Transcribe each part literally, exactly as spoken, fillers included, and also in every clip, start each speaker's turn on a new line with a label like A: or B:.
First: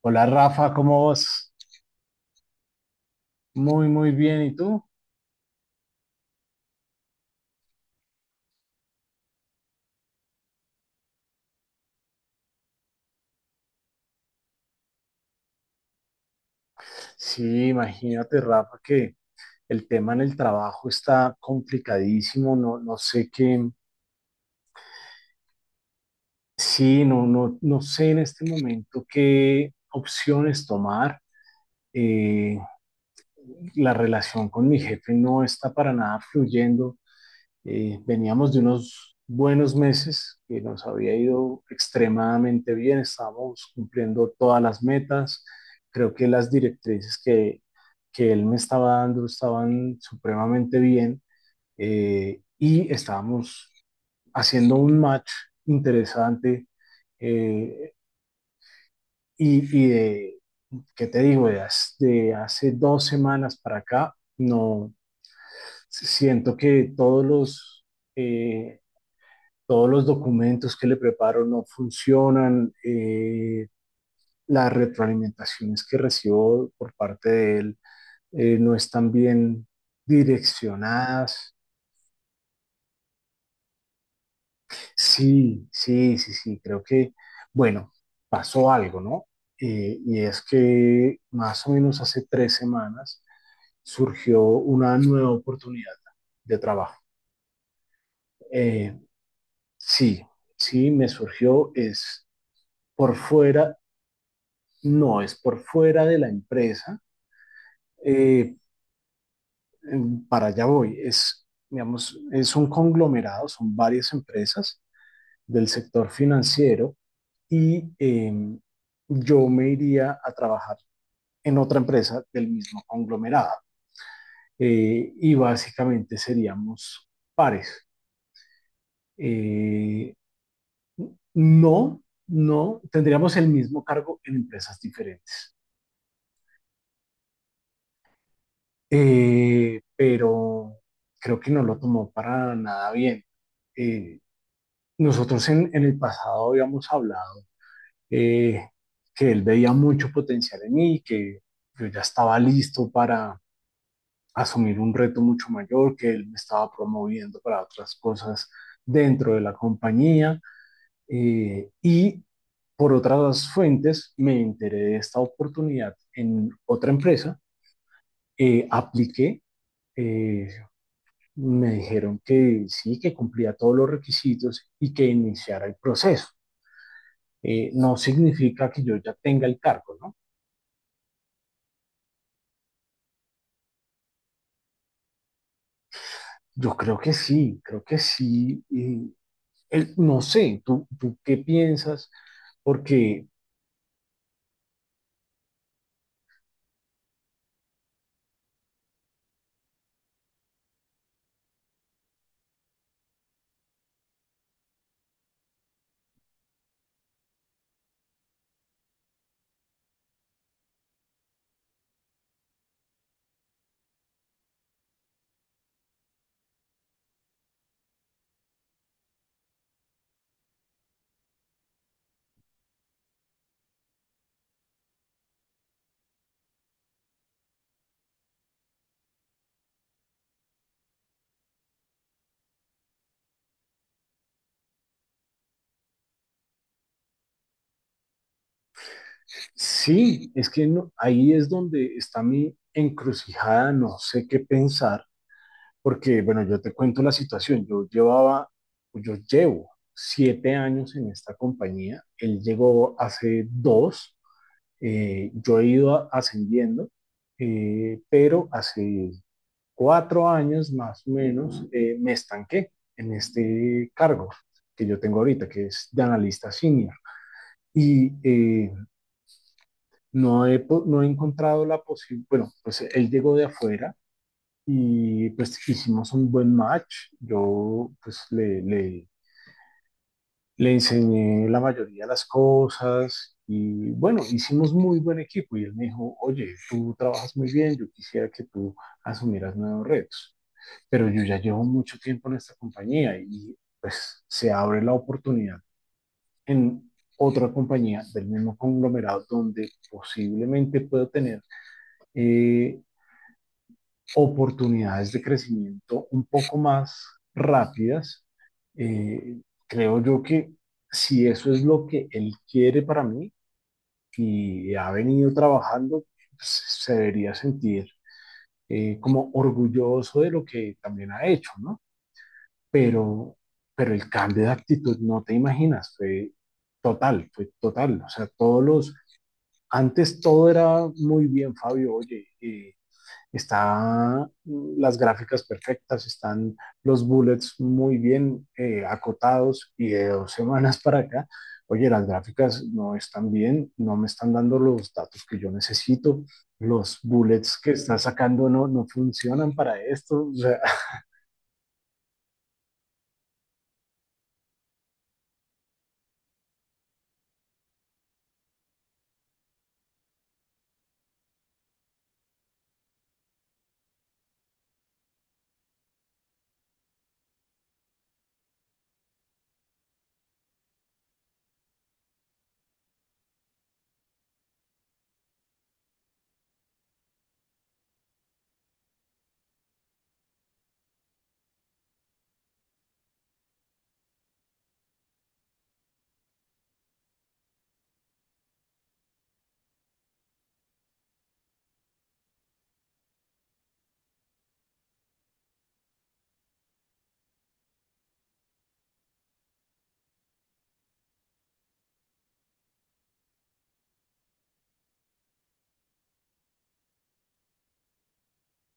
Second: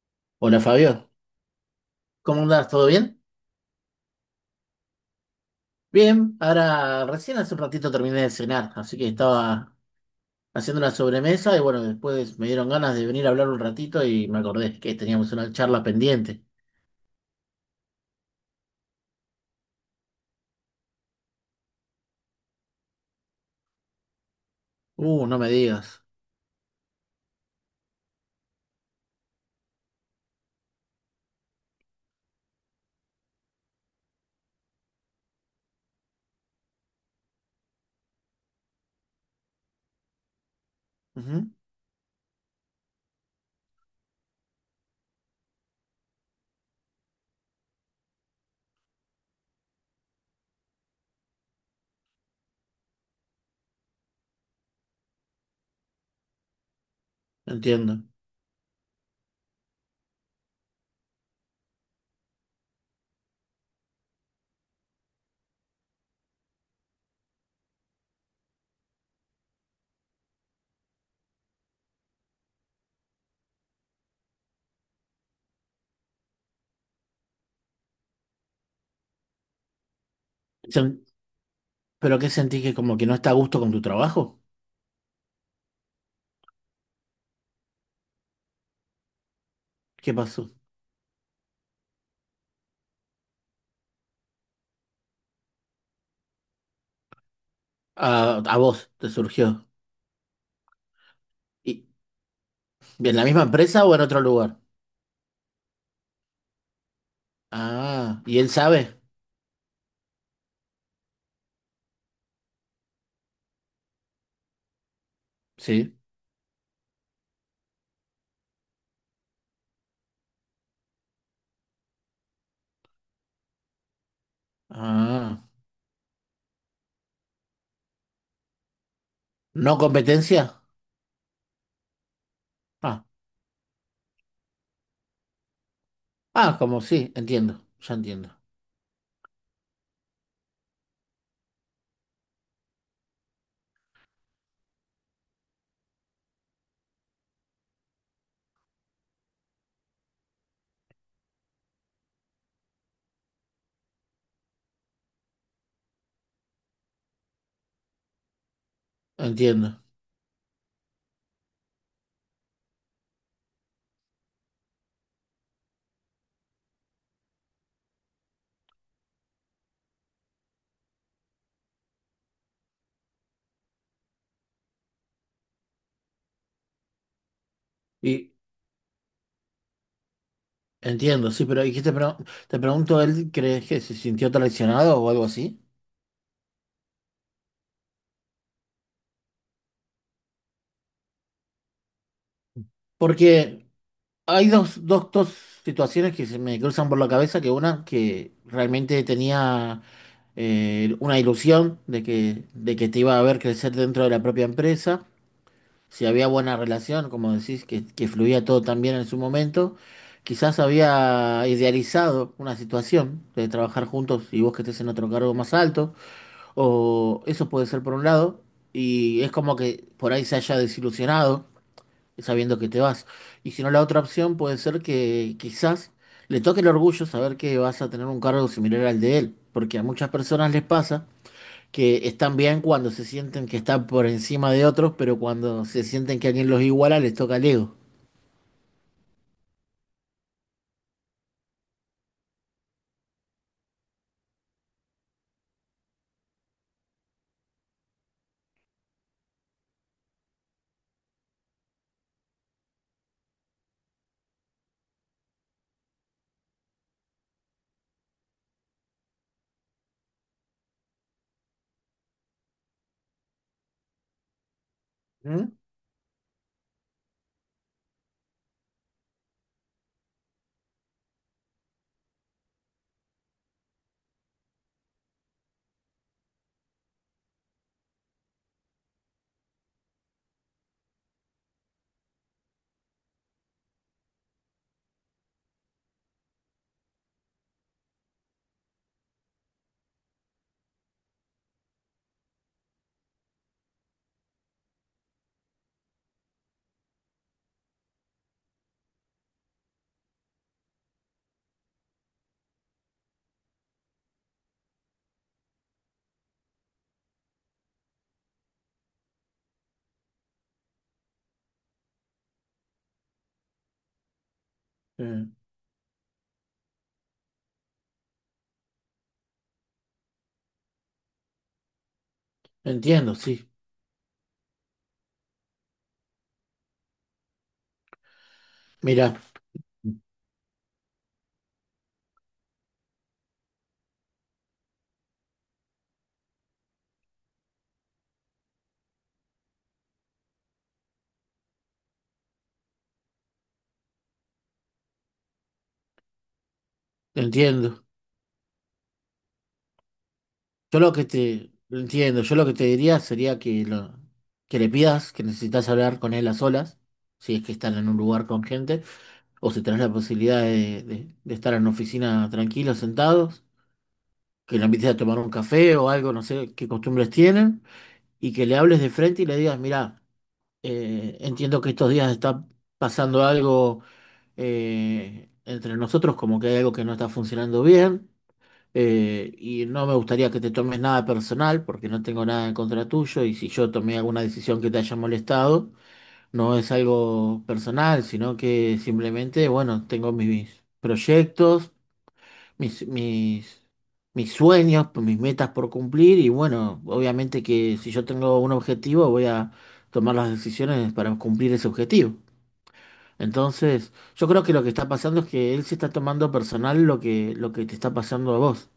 A: Hola
B: Hola
A: Rafa, ¿cómo
B: Fabio,
A: vas?
B: ¿cómo andás? ¿Todo bien?
A: Muy, muy bien. ¿Y tú?
B: Bien, ahora recién hace un ratito terminé de cenar, así que estaba haciendo una sobremesa y bueno, después me dieron ganas de venir a hablar un ratito y me acordé que teníamos una charla pendiente.
A: Sí, imagínate, Rafa, que el tema en el trabajo está complicadísimo. No, no sé qué.
B: Uh, no me digas.
A: Sí, no, no, no sé en este momento qué opciones tomar. Eh, la relación con mi jefe no está para nada fluyendo. Eh, veníamos de unos buenos meses que nos había
B: Ujú,
A: ido extremadamente bien, estábamos cumpliendo todas las metas, creo que las directrices que, que él me estaba dando estaban supremamente bien, eh, y estábamos haciendo un match interesante. eh,
B: entiendo.
A: y, y de, ¿Qué te digo? De, hace, de Hace dos semanas para acá, no siento que todos los eh, todos los documentos que le preparo no funcionan. Eh, las retroalimentaciones que recibo por parte de él, eh, no están bien
B: Sen-
A: direccionadas.
B: ¿Pero qué sentís que como que no está a gusto con tu trabajo?
A: Sí, sí, sí, sí, creo que, bueno, pasó algo, ¿no? Eh,
B: ¿Qué
A: y es
B: pasó?
A: que más o menos hace tres semanas surgió una nueva oportunidad de trabajo.
B: A, a vos
A: Eh,
B: te surgió.
A: sí, sí, me surgió,
B: ¿Y
A: es por
B: en la misma
A: fuera.
B: empresa o en otro lugar?
A: No, es por fuera de la empresa.
B: Ah, ¿y él
A: eh,
B: sabe?
A: em, para allá voy. Es, digamos, es un conglomerado, son varias empresas del
B: Sí.
A: sector financiero, y em, yo me iría a trabajar en otra empresa del mismo conglomerado. Eh, y
B: Ah,
A: básicamente seríamos pares.
B: ¿no
A: Eh,
B: competencia?
A: no, no,
B: Ah,
A: tendríamos el mismo cargo en empresas diferentes.
B: ah, como sí, entiendo, ya entiendo,
A: Eh, pero creo que no lo tomó para nada bien. Eh, Nosotros en, en el pasado habíamos hablado, eh, que él veía mucho potencial en mí, que yo ya estaba listo para asumir un reto mucho mayor, que él me estaba promoviendo para otras cosas dentro de la
B: entiendo.
A: compañía, eh, y por otras fuentes me enteré de esta oportunidad en otra empresa. Eh, apliqué, eh, me dijeron que sí, que cumplía todos los requisitos y que iniciara el proceso. Eh, no
B: Y
A: significa que yo ya tenga el cargo, ¿no?
B: entiendo, sí, pero ¿y qué te, pre- te pregunto, él crees que se sintió traicionado o algo así?
A: Yo creo que sí, creo que sí. y el- No sé, ¿tú, tú qué piensas? Porque
B: Porque hay dos, dos, dos situaciones que se me cruzan por la cabeza, que una que realmente tenía eh, una ilusión de que, de que te iba a ver crecer dentro de la propia empresa. Si había buena relación, como decís, que, que fluía todo tan bien en su momento, quizás había idealizado una situación de trabajar juntos y vos que estés en otro cargo más alto, o eso puede ser por un lado, y es como que por ahí se haya desilusionado sabiendo que te vas. Y si no, la otra opción puede ser que quizás le toque el orgullo saber que vas a tener un cargo similar al de él, porque a muchas personas les pasa que están bien cuando se sienten que están por encima de otros, pero cuando se sienten que alguien los iguala, les toca el ego.
A: sí, es que no- ahí es donde está mi encrucijada, no sé qué pensar, porque bueno, yo te cuento la situación, yo llevaba, yo llevo siete años en esta compañía, él llegó hace dos. Eh, yo he ido ascendiendo, eh, pero hace cuatro años más o menos, eh, me estanqué en este cargo que yo tengo ahorita,
B: ¿Mm?
A: que es de analista senior. Y eh, no, he, no he encontrado la posibilidad. Bueno, pues él llegó de afuera y pues hicimos un buen match, yo pues le, le Le enseñé la mayoría de las cosas y bueno, hicimos muy buen equipo y él me dijo: oye, tú trabajas muy bien, yo quisiera que tú asumieras nuevos retos, pero yo ya llevo mucho tiempo en esta compañía y pues se abre la oportunidad en otra compañía del mismo conglomerado donde posiblemente puedo tener eh, oportunidades de crecimiento un poco más rápidas. Eh, Creo yo que si eso es lo que él quiere para mí y ha
B: Eh,
A: venido trabajando, pues se debería sentir, eh, como orgulloso de lo que también ha hecho, ¿no?
B: Entiendo,
A: Pero,
B: sí.
A: pero el cambio de actitud, no te imaginas, fue total, fue total. O sea, todos los,
B: Mira,
A: antes todo era muy bien, Fabio. Oye, eh, están las gráficas perfectas, están los bullets muy bien, eh, acotados, y de dos semanas para acá, oye, las gráficas no están bien, no me están dando los datos que yo necesito, los bullets que
B: entiendo.
A: está sacando no, no funcionan para esto. O sea,
B: Yo lo que te entiendo, yo lo que te diría sería que lo, que le pidas que necesitas hablar con él a solas, si es que están en un lugar con gente, o si tenés la posibilidad de, de- de estar en una oficina tranquilos, sentados, que le invites a tomar un café o algo, no sé qué costumbres tienen, y que le hables de frente y le digas, mira, Eh, entiendo que estos días está pasando algo, eh, entre nosotros, como que hay algo que no está funcionando bien, eh, y no me gustaría que te tomes nada personal, porque no tengo nada en contra tuyo, y si yo tomé alguna decisión que te haya molestado, no es algo personal, sino que simplemente, bueno, tengo mis proyectos, mis, mis, mis sueños, pues, mis metas por cumplir y bueno, obviamente que si yo tengo un objetivo voy a tomar las decisiones para cumplir ese objetivo. Entonces, yo creo que lo que está pasando es que él se está tomando personal lo que, lo que te está pasando a vos.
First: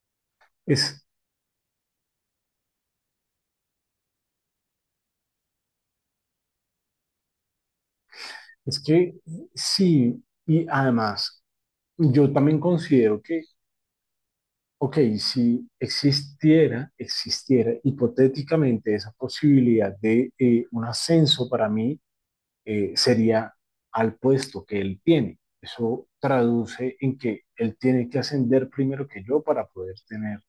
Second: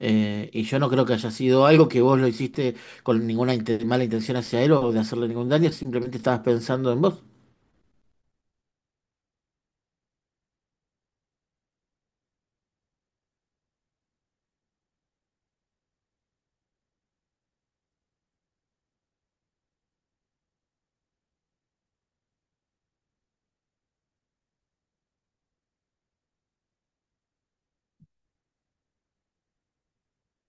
B: Eh, y yo no
A: es,
B: creo que haya sido algo que vos lo hiciste con ninguna inte- mala intención hacia él o de hacerle ningún daño, simplemente estabas pensando en vos,
A: es que sí, y además, yo también considero que, ok, si existiera, existiera hipotéticamente esa posibilidad de, eh, un ascenso para mí, eh, sería al puesto que él tiene. Eso traduce en que él tiene que ascender primero que yo para poder tener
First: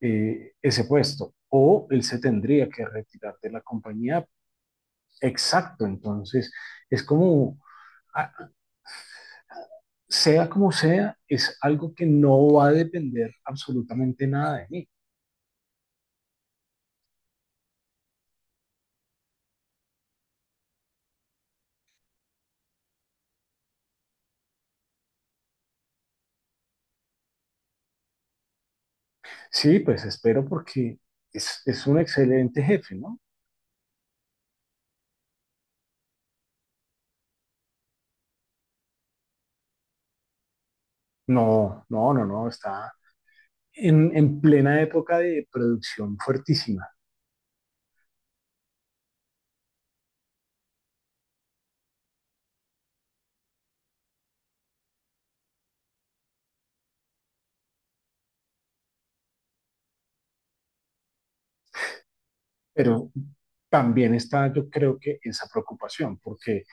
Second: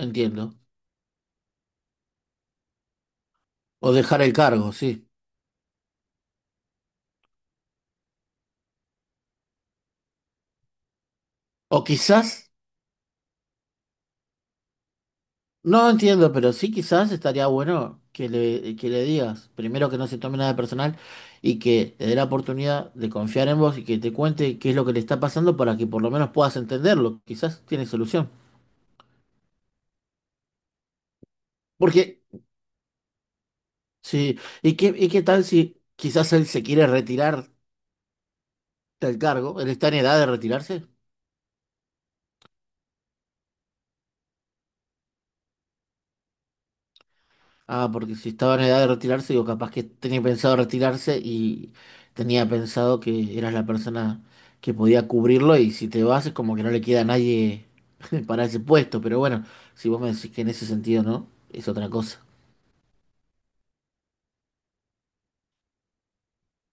A: eh, ese puesto. O él se tendría que retirar de la
B: O dejar
A: compañía.
B: el cargo, sí.
A: Exacto, entonces es como, ah, sea como sea, es
B: O
A: algo que
B: quizás...
A: no va a depender absolutamente nada de mí.
B: No entiendo, pero sí quizás estaría bueno que le, que le digas, primero que no se tome nada personal y que te dé la oportunidad de confiar en vos y que te cuente qué es lo que le está pasando para que por lo menos puedas entenderlo. Quizás tiene solución.
A: Sí, pues espero porque es, es, un
B: Porque,
A: excelente jefe, ¿no?
B: sí, ¿y qué, y qué tal si quizás él se quiere retirar del cargo? Él está en edad de retirarse.
A: No, no, no, no, está en, en plena época de producción fuertísima,
B: Ah, porque si estaba en edad de retirarse, digo, capaz que tenía pensado retirarse y tenía pensado que eras la persona que podía cubrirlo y si te vas es como que no le queda a nadie para ese puesto, pero bueno, si vos me decís que en ese sentido no, es otra cosa.
A: pero también está, yo creo, que esa preocupación, porque,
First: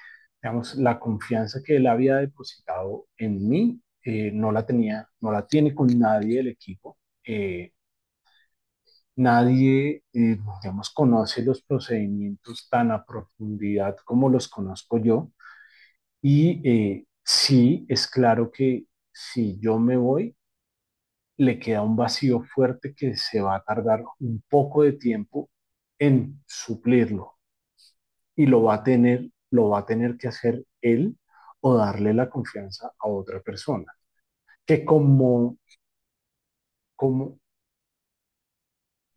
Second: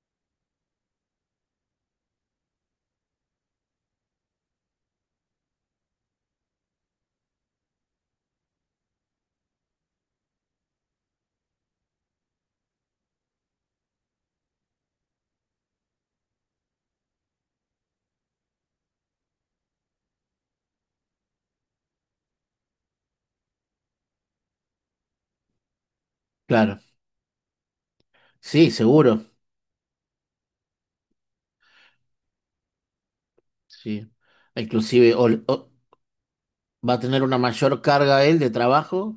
A: digamos, la confianza que él había depositado en mí, eh, no la tenía, no la tiene con nadie del equipo. Eh, Nadie, eh, digamos, conoce los procedimientos tan a profundidad como los conozco yo. Y eh, sí, es claro que si yo me voy, le queda un vacío fuerte que se va a tardar un poco de tiempo en
B: Claro,
A: suplirlo, y lo
B: sí,
A: va a
B: seguro,
A: tener, lo va a tener que hacer él, o darle la confianza a otra persona.
B: sí.
A: Que
B: Inclusive, o,
A: como,
B: o- va a tener
A: como,
B: una mayor carga él de trabajo,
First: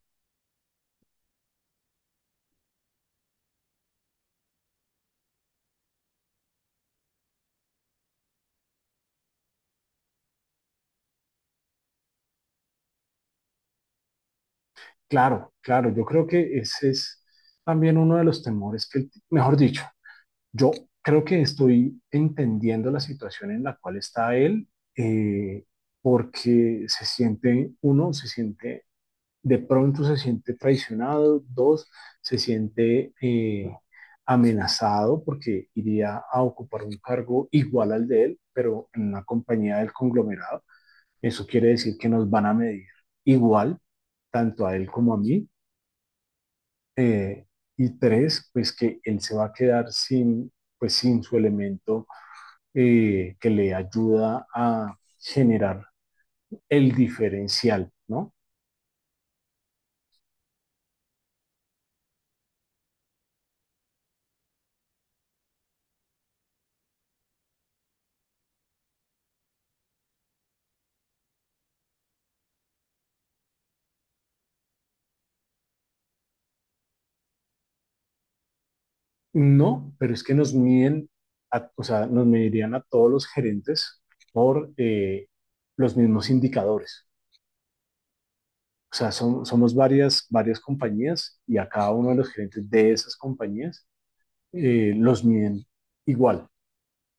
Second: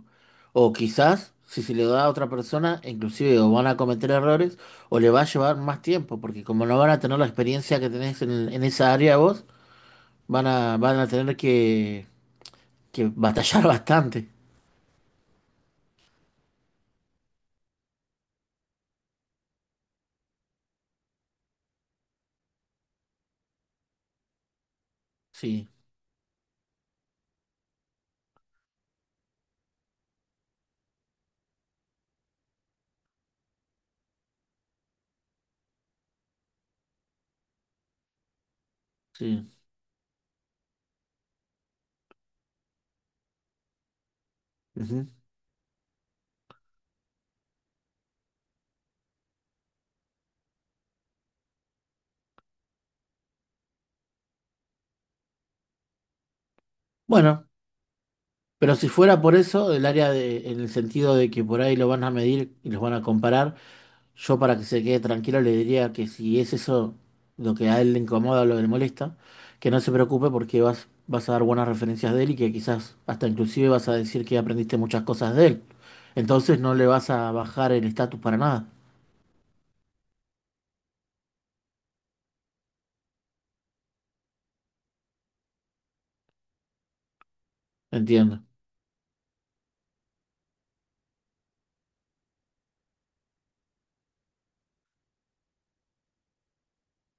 B: o quizás, si se le da a otra persona, inclusive o van a cometer errores, o le va a llevar más tiempo, porque como no van a tener la experiencia que tenés en, en esa área vos, van a, van a tener que, que batallar bastante.
A: claro, claro, yo creo que ese es también uno de los temores que... él- Mejor dicho, yo creo que estoy entendiendo la situación en la cual está él, eh,
B: Sí,
A: porque se siente, uno, se siente, de pronto se siente traicionado; dos, se siente eh, amenazado porque iría a ocupar un cargo igual al de él, pero en una
B: sí.
A: compañía del conglomerado. Eso quiere decir que nos van a medir igual, tanto a él
B: Ujú.
A: como a mí. eh, y tres, pues que él se va a quedar sin, pues sin su elemento eh, que le ayuda a generar el
B: Bueno,
A: diferencial, ¿no?
B: pero si fuera por eso, el área de, en el sentido de que por ahí lo van a medir y los van a comparar, yo para que se quede tranquilo le diría que si es eso lo que a él le incomoda o lo que le molesta, que no se preocupe porque vas, vas a dar buenas referencias de él y que quizás hasta inclusive vas a decir que aprendiste muchas cosas de él. Entonces no le vas a bajar el estatus para nada.
A: No, pero es que nos miden, a- o sea, nos medirían a todos los gerentes por eh, los mismos indicadores.
B: Entiendo,
A: O sea, son- somos varias, varias compañías, y a cada uno de los gerentes de esas compañías eh, los miden igual.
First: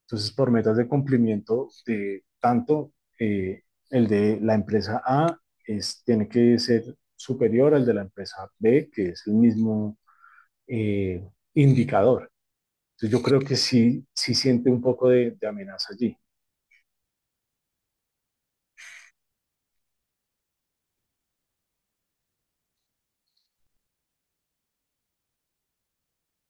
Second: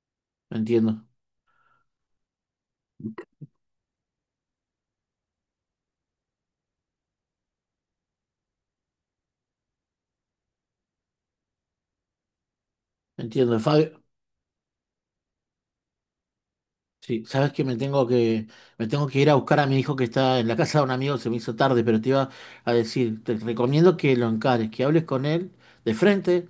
A: Entonces, por metas de
B: entiendo,
A: cumplimiento de tanto, eh, el de la empresa A es, tiene que ser superior al de la empresa B, que es el mismo eh, indicador. Entonces, yo creo que
B: entiendo. Fabio,
A: sí, sí siente un poco de, de amenaza allí.
B: sí, sabes que me tengo que, me tengo que ir a buscar a mi hijo que está en la casa de un amigo, se me hizo tarde, pero te iba a decir, te recomiendo que lo encares, que hables con él de frente,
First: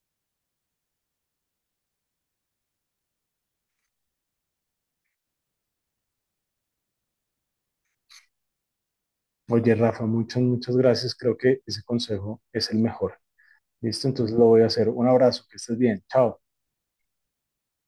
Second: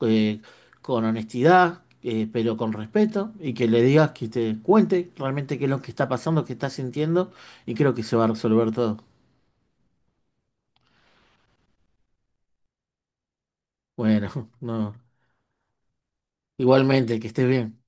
B: eh, con honestidad, eh, pero con respeto, y que le digas que te cuente realmente qué es lo que está pasando, qué está sintiendo, y creo que se va a resolver todo.
A: Oye, Rafa, muchas, muchas gracias. Creo que ese consejo es el mejor. Listo,
B: Bueno,
A: entonces lo voy a hacer.
B: no,
A: Un abrazo, que estés bien. Chao.
B: igualmente, que estés bien.